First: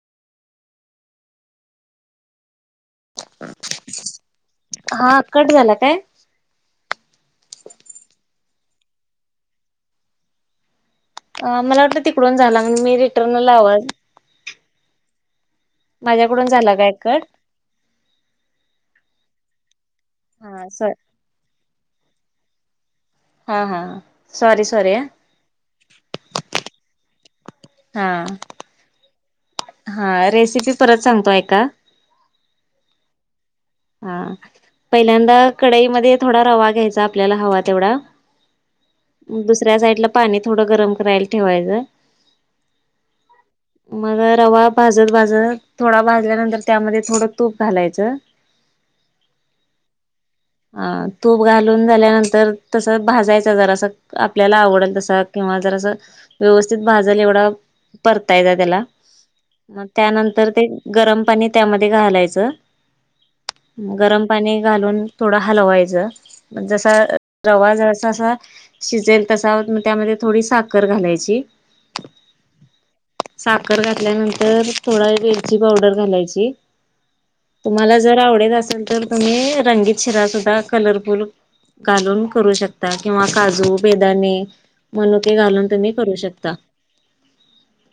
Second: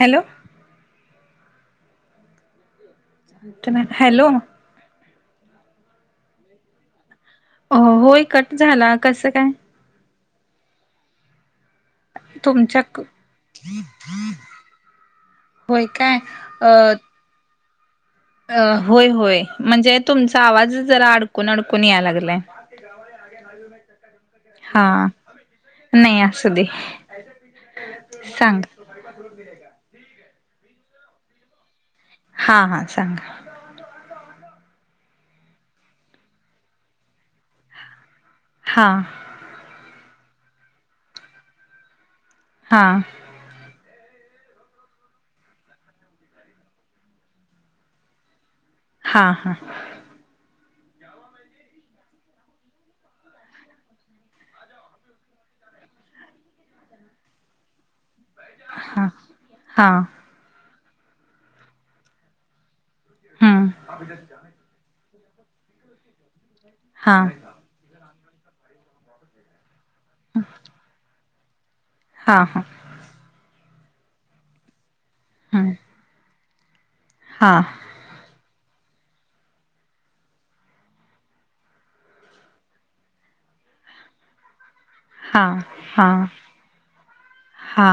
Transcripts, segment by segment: Hello, hello, हा cut झाला काय. हो होय कट झाला कसं काय! मला वाटलं तिकडून झाला आणि तुमच्या मी रिटर्न लावल, होय काय माझ्याकडून झालं काय काय कट, अ होय होय म्हणजे तुमचा हा आवाज स जरा अडकून अडकून याय लागलाय! हा हा सॉरी हा सॉरी नाहीय असुदे, हा. हा, रेसिपी परत सांगतो आहे का? हा हा, सांगा. हा, पहिल्यांदा कडईमध्ये थोडा रवा घ्यायचा आपल्याला हवा तेवढा हां. दुसऱ्या साईड ला पाणी थोडं गरम करायला ठेवायचं. हां. मग रवा भाजत भाजत, थोडा भाजल्यानंतर त्यामध्ये थोडं तूप घालायचं. हां हां. अ तूप घालून झाल्यानंतर, तसच भाजायच जरा अस आपल्याला आवडल तसा, किंवा जरासं व्यवस्थित भाजल एवढा परतायचा त्याला, हा मग हा त्यानंतर ते गरम पाणी त्यामध्ये घालायचं हम्म गरम पाणी घालून थोडं हलवायचं, म जस हा रवा जस जसा शिजेल, तसा त्यामध्ये थोडी साखर घालायची हा हा. साखर घातल्यानंतर थोडा वेलची हम्म पावडर घालायची. हा. तुम्हाला जर आवडेल असल, तर तुम्ही रंगीत शिरा सुद्धा कलरफुल घालून करू शकता, किंवा काजू, बेदाणे मनुके हा घालून तुम्ही हा करू शकता हा.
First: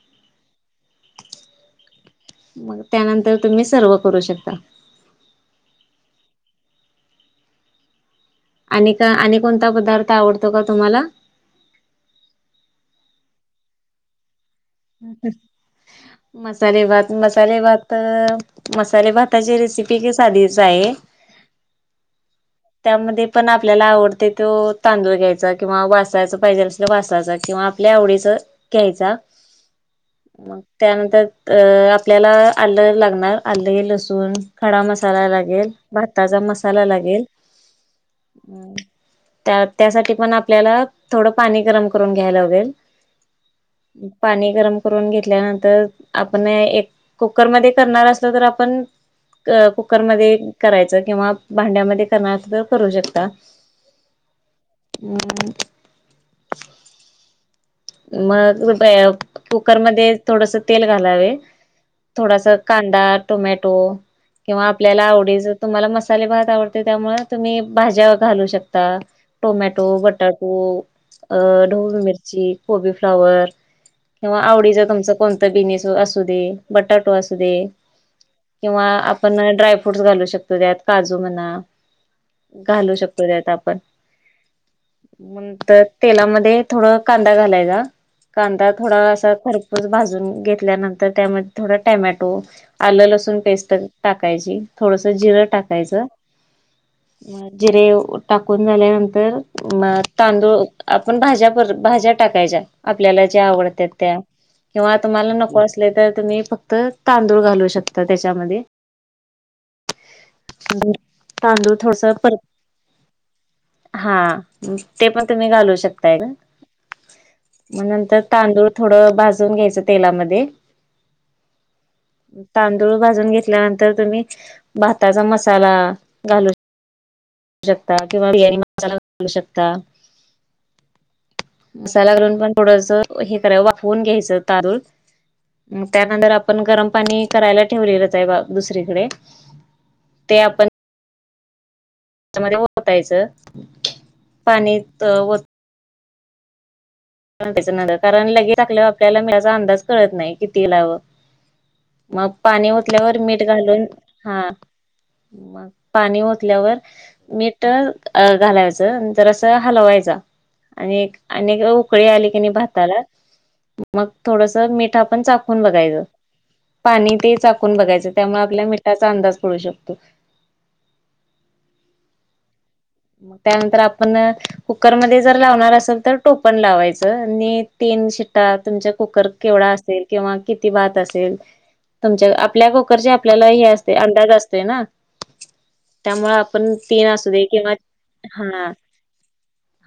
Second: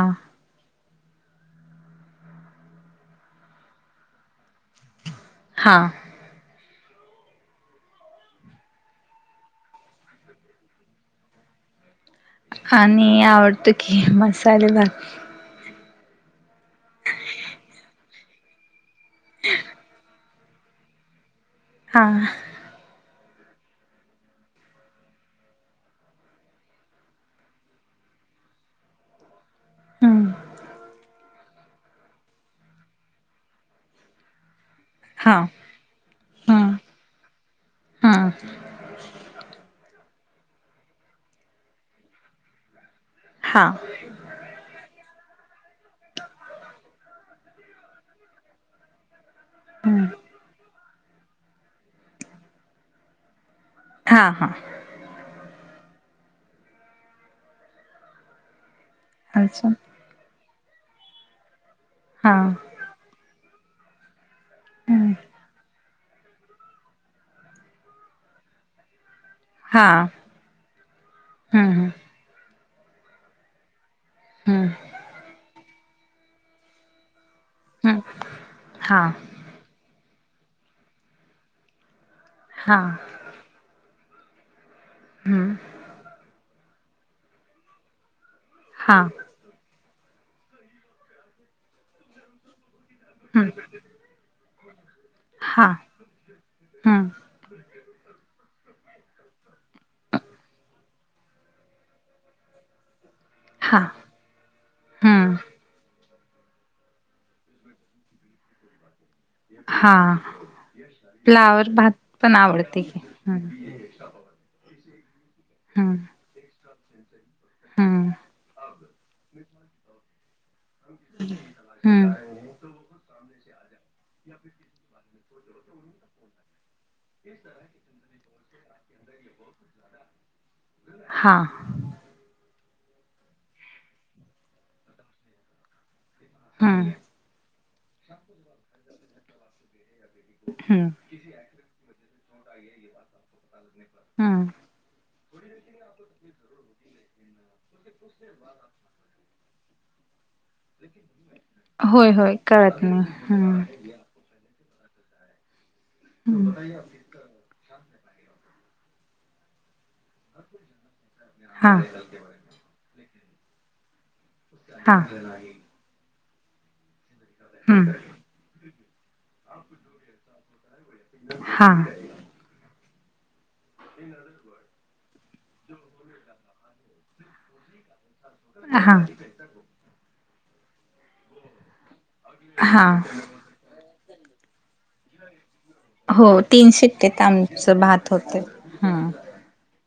मग त्यानंतर तुम्ही सर्व करू शकता. हां. आणि क आणि कोणता पदार्थ आवडतो का तुम्हाला? आणि आवडतो की मसाले भात. मसाले भात, मसाला भातं मसाले भाताची रेसिपी की साधीच आहे हा. त्यामध्ये पण आपल्याला आवडते तो तांदूळ घ्यायचा, किंवा वासायच पाहिजे असल तर वासायचा किंवा आपल्या आवडीच घ्यायचा, हम्म मग त्यानंतर अ आपल्याला आलं लागणार, आले, लसूण, खडा मसा मसाला हा लागेल, भाताचा हा मसाला लागेल हा अ त्या, त्यासाठी पण आपल्याला, थोडं पाणी गरम करून घ्यायला लागेल हां. पाणी गरम करून घेतल्यानंतर आपण एक कुकर मधे करणार असलं तर आपण अ कुकर हम्म मधे करायचं, किंवा भांड्यामध्ये करणार आसाल तर करू शकता. हा ह. ऊ. मग [unintelligible] अजून कुकरमध्ये थोडसं तेल घालावे, हा थोडासा कांदा, टोमॅटो किंवा आपल्याला हम्म आवडीचा तुम्हाला मस मसाले भात आवडतोय त्यामुळं तुम्ही भाज्या घालू शकता. टोमॅटो, हा बटाटो, अ हम्म ढोबळी मिरची, कोबी, फ्लावर किंवा हम्म आवडीच तुमच कोणतं बिनीस असूदे, बटाटो असूदे हम्म किंवा हा आपण ड्राय फ्रूट्स घालू शकतो त्यात, काजू म्हणा हा घालू शकतो त्यात आपण, मं हम्म त तेलामध्ये थोड कांदा घालायचा, कांदा हा थोडा असा खरपूस भाजून घेतल्यानंतर त्यामध्ये थोडा टॅमॅटो आलं लसून हम्म पेस्ट टाकायची, थोडस जिरं हा टाकायचं. हम्म जिरे टाकून झाल्यानंतर म तांदूळ, आपण भाज्या भाज्या टाकायच्या, आपल्याला ज्या हा आवडत्यात त्या. किंवा तुम्हाला हम्म नको असले तर तुम्ही फक्त तांदूळ घालू शकता त्याच्यामध्ये हा, फ्लावर तांदूळ भात थोडस पण परत आवडतोय की. हा, ते पण तुम्ही घालू हम्म शकताय [inaudible] मग नंतर तांदूळ थोडं भाजून घ्यायचं तेलामध्ये हम्म तांदूळ भाजून घेतल्यानंतर तुम्ही भाताचा मसाला घालू शकता किंवा बिर्याणी मसाला घालू शकता हा. मसाला घालून पण थोडस हे करावं वाफवून घ्यायचं तांदूळ त्यानंतर आपण गरम हम्म पाणी करायला ठेवलेलंच बा दुसरीकडे ते आपण हम् [inaudible] त्यामध्ये वतायचं हम्म पाणी वत न कारण लगेच टाकल्यावर ल्या आपल्याला मिठाचा अंदाज कळत नाही किती लावं होय मग होय पाणी कळत नाही ओतल्यावर मीठ हम्म घालून हा मग पाणी हम्म ओतल्यावर मीठ घालायचं जरासा असं हलवायच आणि आणि हा उकळी आली की नाही भाताला मग थोडस मिठ हा आपण चाकून बघायच. पाणी ते चाकून हम्म बघायचं त्यामुळे आपल्या मिठाचा अंदाज कळू शकतोय. हा. मग त्यानंतर आपण कुकरमध्ये जर लावणार असेल तर टोपण लावायच. आणि तीन शिट्टा तुमच्या हा कुकर केवढा असेल किंवा किती भात असेल आपल्या हा कुकरचे आपल्याला हे असते अंदाज असतोय ना. त्यामुळे हो आपण तीन शिट्टेत असू दे किंवा आमचं भात होते हा हम्म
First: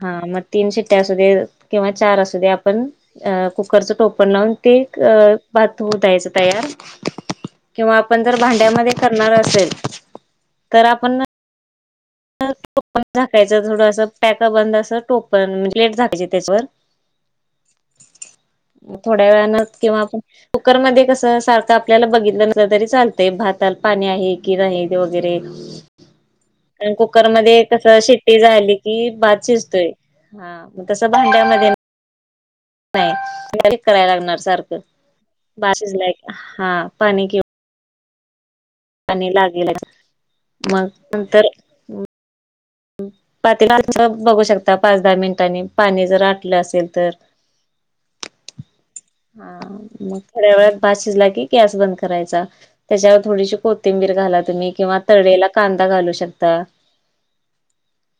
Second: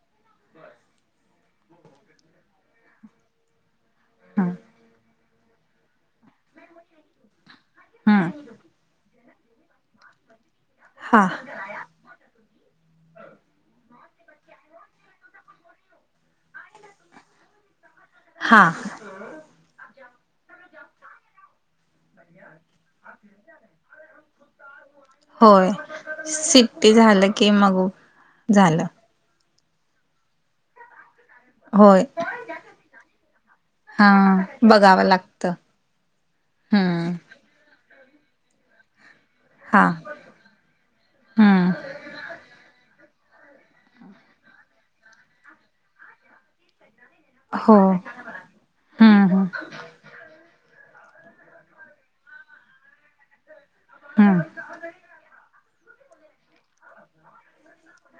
हा मग तीन शिट्ट्या असू दे किंवा चार असू दे आपण अ कुकरचं टोपण हम्म लावून ते भात हु द्यायचं तयार. किंवा आपण हम्म जर भांड्यामध्ये करणार असेल तर आपण रा [inaudible] टोपण झाकायचं थोडं असं पॅक बंद अस टोपण म्हणजे प्लेट झाकायची त्याच्यावर. हा. थोड्या वेळान किंवा कुकरमध्ये कस सारख आपल्याला बघितलं नस तरी चालत भातात पाणी आहे की नाही ते वगैरे स [unintelligible] आणि कुकरमध्ये कस शिट्टी झाली की भात शिजतोय. हा मग तस भांड्यामध्ये होय. नाही हा करायला लागणार सारख, बघावं लागतं भात शिजलाय का, हा हम्म पाणी कि आणि लागेल हा मग नंतर हम्म पातेल्यात कस बघू शकता पाच दहा मिनिटांनी पाणी जर आटलं असेल तर हो, हम्म. हम्म हा मग थोड्या वेळात भात शिजला की गॅस बंद करायचा त्याच्यावर थोडीशी को तिंबीर हम्म घाला तुम्ही किंवा तळवेला कांदा घालू शकता,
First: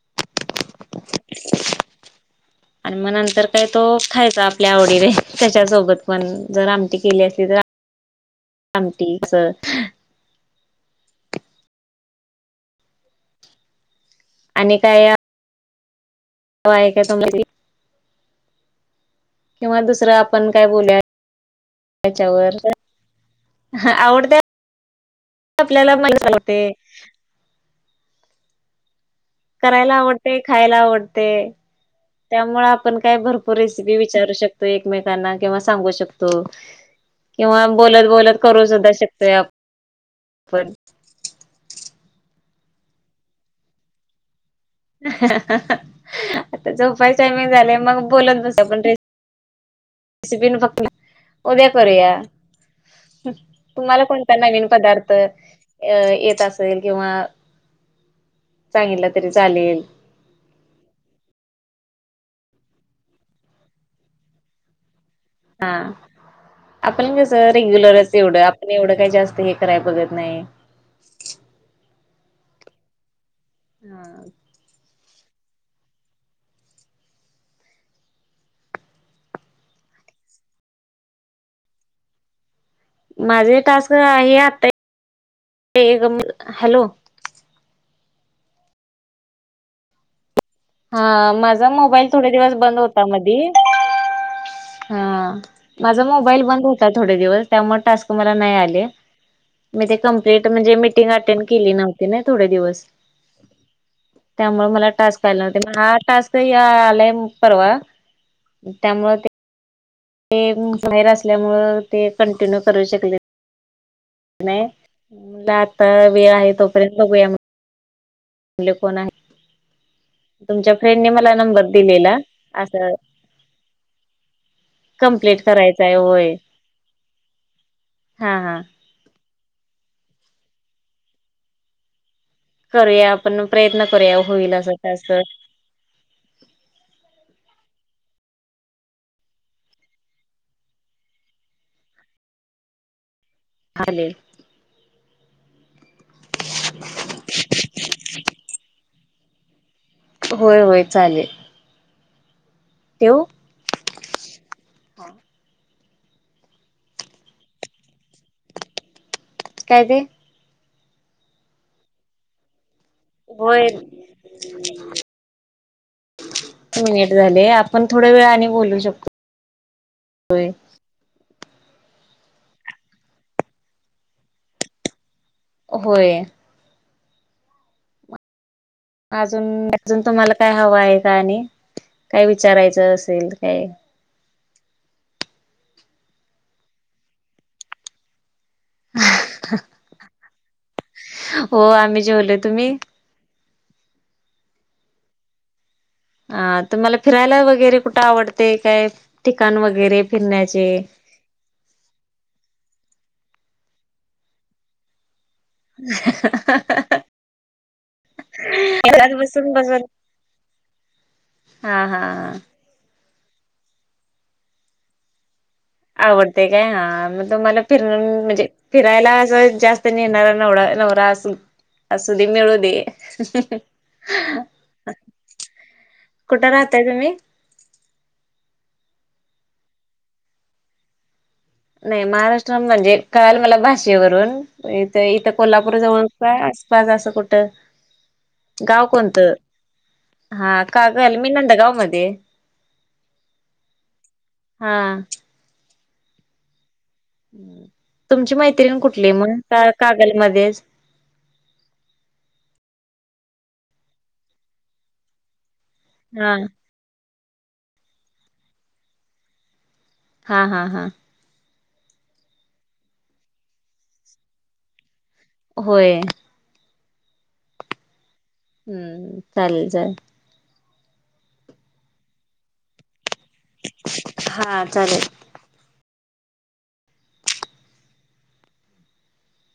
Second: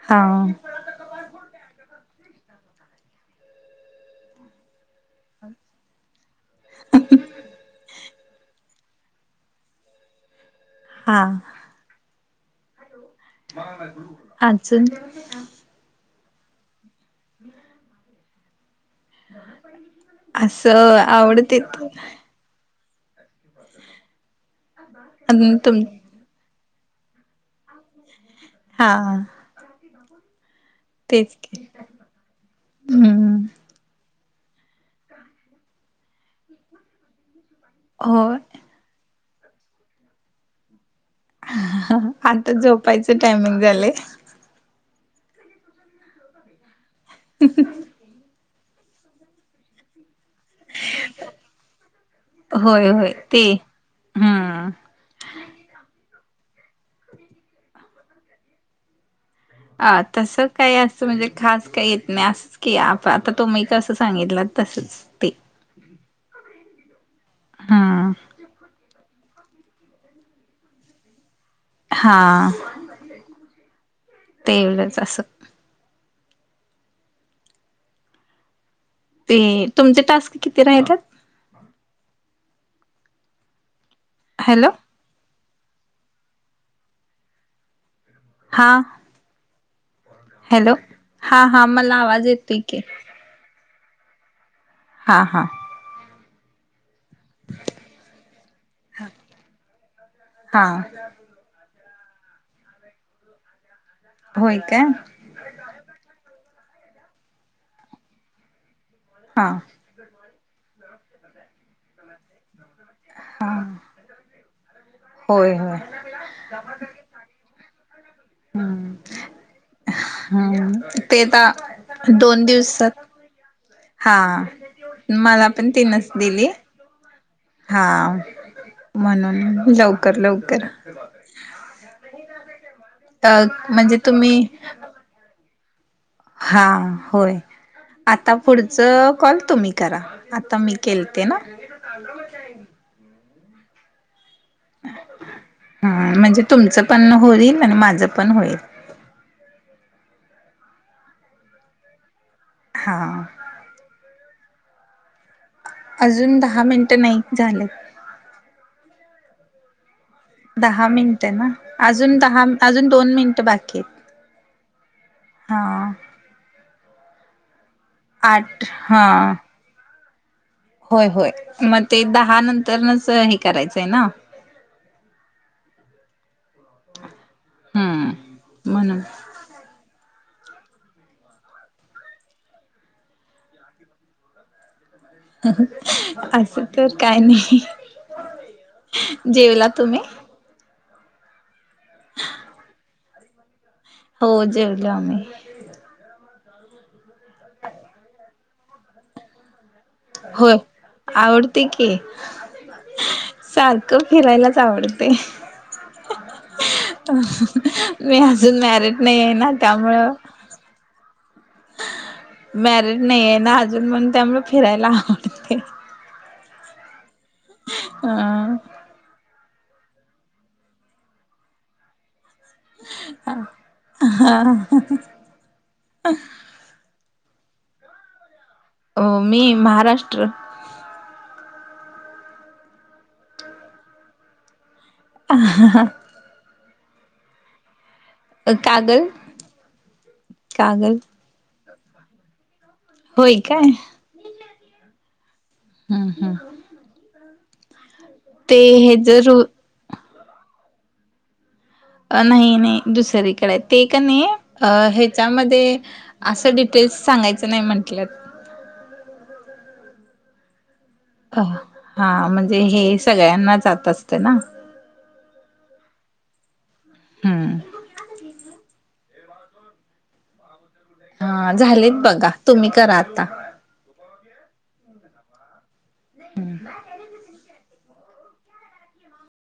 हा, आणि मग नंतर काय तो खायचा आपल्या आवडीने त्याच्यासोबत पण जर आमटी केली असती तर आमठीस हा, अजून होय काय तुम्ही किंवा दुसरं आपण काय बोलू असं आवडते त्याच्यावर ह आवडते अजून तुम आपल्याला मला चालते, हा. आ. करायला आवडते खायला आवडते की त्यामुळे आपण काय हम्म भरपूर विचारू शकतो एकमेकना किंवा सांग शकतो किंवा बोलत हो बोलत करू सुद्धा शकतोय आप आपण ह्.. आता झोपायचं टायमिंग झालेय. ह्.. ह.. आता झोपायचाय मंग झाले मग बोलत बस आपण रेस सिविल बकला उद्या करू या होय होय ते तुम्हाला कोणता नवीन हम्म पदार्थ अ... येत असेल किंवा सागितला तरी चालेल. अ.. तसं काही असतं म्हणजे खास काही असत की आता तुम्ही कसं सांगितलं तसच, ते हा... आपण कस हम्म रेग्युलरच एवढं आपण एवढं काय जास्त हे कराय बघत नाही. हा.. हा [inaudible] ते एवढंच असं ते ते.. तुमचे टास्क किती राहिलेत. माझे टास्क आहे आता.. हॅलो हॅलो! हा.. हॅलो हा.. आ.. हा माझा मला मोबाईल आवाज थोडे दिवस येतोय बंद की होता मधी हा माझा मोबाईल बंद हो थोडे दिवस त्यामुळे टास्क मला नाही आले मी कमते हा म्हणजे मीटिंग अटेंड केली नव्हती ना थोडे दिवस, होय त्यामुळे काय मला टास्क केले होते ना हा टास्क आलाय परवा त्यामुळे ते हां ते बाहेर असल्यामुळ ते कंटिन्यू करू शकले. हा नाही, होय होय दाता आ वि आहे तोपर्यंत बघूया म्हणलं. म्हणलं कोण आहे. ह.. तुमच्या फ्रेंडने ते मला ता नंबर दिलेला दोन दिवसात असं हा.. आ. कंप्लीट मला पण करायचं आहे तीनच होय. दिली हा... हा हा म्हणून.. लवकर -लवकर करूया अ आपण प्रयत्न म्हणजे करूया तुम्ही होईल असं कस हा... होय आता पुढच.. कॉल तुम्ही करा, आता मी केलते ना [inaudible] आले. ह्म्म.. म्हणजे तुमचं पण होईल आणि माझं पण होईल. होय होय चालेल. ठेवू? हां.. अजून दहा मिनटं नाही झालेत. काय ते. दहा मिनिट ना, अजून दहा अजून दोन मिनिटं होय बाकी आहेत. हा मिनिट झाले आ पण थोड्या वेळ आठ बोलू शकतो, हा व्हय होय होय मग ते दहा नंतरच हे करायचंय ना होय. हम्म.. म्हणून अज अजून तुम्हाला काय हव आहे का आणि काय विचारायचं असेल काय? असं तर काय नाही, जेवला तुम्ही? हो आम्ही जेवलो तुम्ही? हो जेवल आम्ही. अ तुम्हाला फिरायला वगैरे कुठे आवडते काय ठिकाण वगैरे, होय. फिरण्याचे आवडते की सारखं फिरायलाच आवडते. मी अजून मॅरिड घरात नाही आहे ना बसून बसून त्यामुळं, हा हा हां! मॅरिड नाही आहे ना अजून मण त्यामुळं फिरायला आवडते. आवडते काय हा मग तुम्हाला फिर म्हणजे, अ फिरायला अस जास्त नेणारा नव नवरा अस मिळून, कुठे राहताय तुम्ही? हो मी महाराष्ट्र. नाही महाराष्ट्र म्हणजे कळालं मला भाषेवरून इथ इथं कोल्हापूर जवळून, का आसपास असं कुठं, गाव कागल कोणतं? हा कागल मी नंदा गावमध्ये. होय काय? हा! हा हा तुमची ते मैत्रीण हे कुठली जर मग का कागलमध्येच. अं नाही नाही दुसरीकडे ते का नाही अ ह्याच्यामध्ये हा असं, तेच सांगायचं नाही म्हटलंत. हा हा हा! अ हा म्हणजे हे सगळ्यांना जात असते ना. होय का हां हम्म चालेल जाय. हा झालेत बघा तुम्ही करा आता. हा चालेल. [inaudible]